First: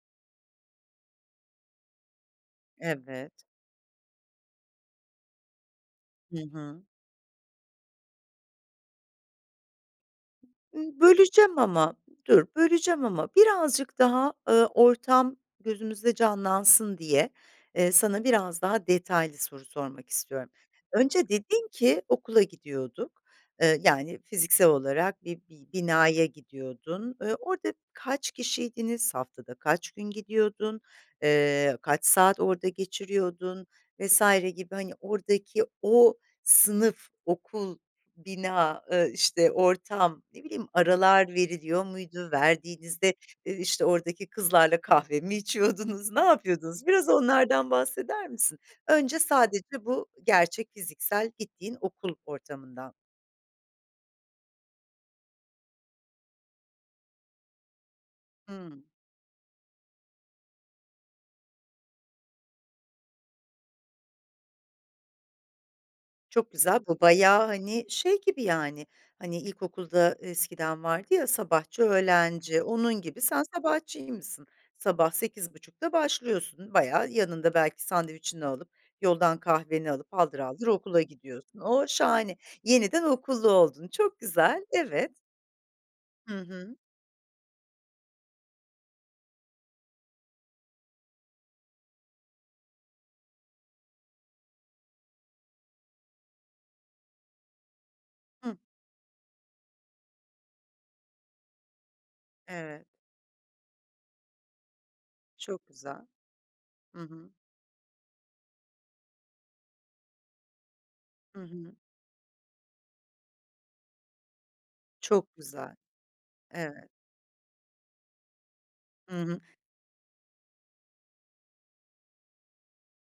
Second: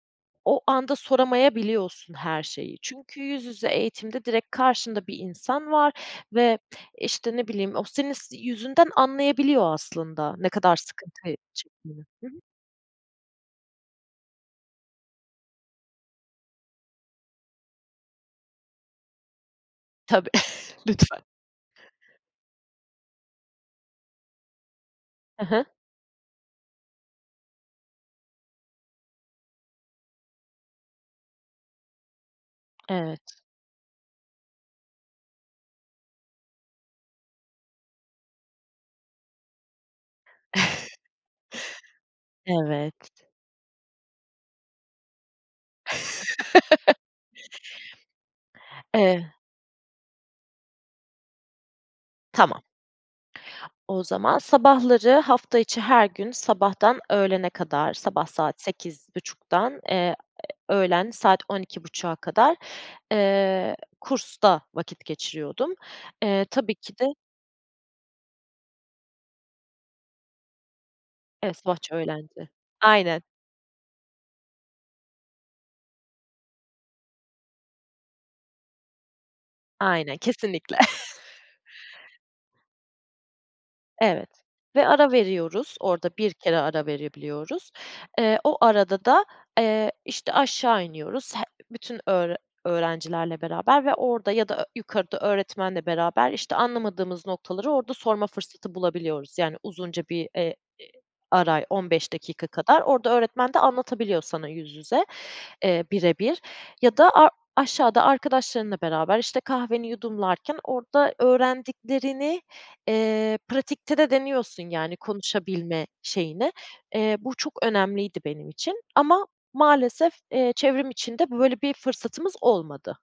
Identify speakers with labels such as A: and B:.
A: O anda soramayabiliyorsun her şeyi. Çünkü
B: Evet.
A: yüz yüze eğitimde direkt karşında bir insan var
B: Hı
A: ve,
B: hı.
A: işte, ne bileyim, o senin s yüzünden anlayabiliyor aslında ne kadar
B: Imm,
A: sıkıntıyı
B: böleceğim ama
A: çektiğini. Hı hı.
B: dur, böleceğim ama birazcık daha, ııı, ortam gözümüzde canlansın diye, eee, sana biraz daha detaylı soru sormak
A: Tabii,
B: istiyorum.
A: lütfen.
B: Önce dedin ki okula gidiyorduk, ııı, yani fiziksel olarak bir
A: Hı hı.
B: bi binaya gidiyordun. Iıı, orada kaç kişiydiniz, haftada kaç gün gidiyordun, ııı, kaç saat orada
A: Evet.
B: geçiriyordun vs. gibi hani oradaki o sınıf, okul, bina, ııı, işte ortam, ne bileyim, aralar veriliyor muydu?
A: Evet.
B: Verdiğinizde, ııı, işte, oradaki kızlarla kahve mi içiyordunuz? Ne yapıyordunuz? Biraz onlardan bahseder misin? Önce
A: Eee
B: sadece bu gerçek fiziksel gittiğin okul
A: Tamam.
B: ortamından.
A: O zaman sabahları hafta içi her gün sabahtan öğlene kadar, sabah saat
B: Hıı.
A: 08.30'dan eee, öğlen saat 12.30'a kadar, eee, kursta vakit geçiriyordum. Eee,
B: Çok
A: tabii
B: güzel,
A: ki
B: bu
A: de
B: bayağı, hani, şey gibi yani hani ilkokulda eskiden vardı, ya,
A: Evet,
B: sabahçı,
A: sabahçı öğlenci.
B: öğlenci, onun
A: Aynen.
B: gibi sen sabahçıymışsın. Sabah 8.30'da başlıyorsun bayağı. Yanında belki sandviçini alıp, yoldan kahveni alıp
A: Aynen,
B: haldır haldır
A: kesinlikle.
B: okula gidiyorsun. O, şahane, yeniden okullu oldun. Çok
A: Evet
B: güzel.
A: ve ara
B: Evet.
A: veriyoruz. Orada 1
B: Hı
A: kere
B: hı.
A: ara verebiliyoruz. Eee, o arada da, eee, işte aşağı iniyoruz. He bütün öğre öğrencilerle beraber ve orada ya da ö yukarıda öğretmenle beraber işte anlamadığımız noktaları orada sorma
B: Hı.
A: fırsatı bulabiliyoruz. Yani uzunca bir, eee, e ara, 15 dakika kadar.
B: Evet.
A: Orada öğretmen de anlatabiliyor sana yüz yüze,
B: Çok
A: eee,
B: güzel.
A: birebir ya
B: Hı
A: da ar
B: hı.
A: aşağıda arkadaşlarınla beraber, işte, kahveni yudumlarken orada
B: Hı hı.
A: öğrendiklerini, eee, pratikte de deniyorsun yani
B: Çok güzel.
A: konuşabilme şeyini.
B: Evet.
A: Eee, bu çok önemliydi benim için
B: Hı
A: ama
B: hı.
A: maalesef, eee, çevrim içinde böyle bir fırsatımız olmadı.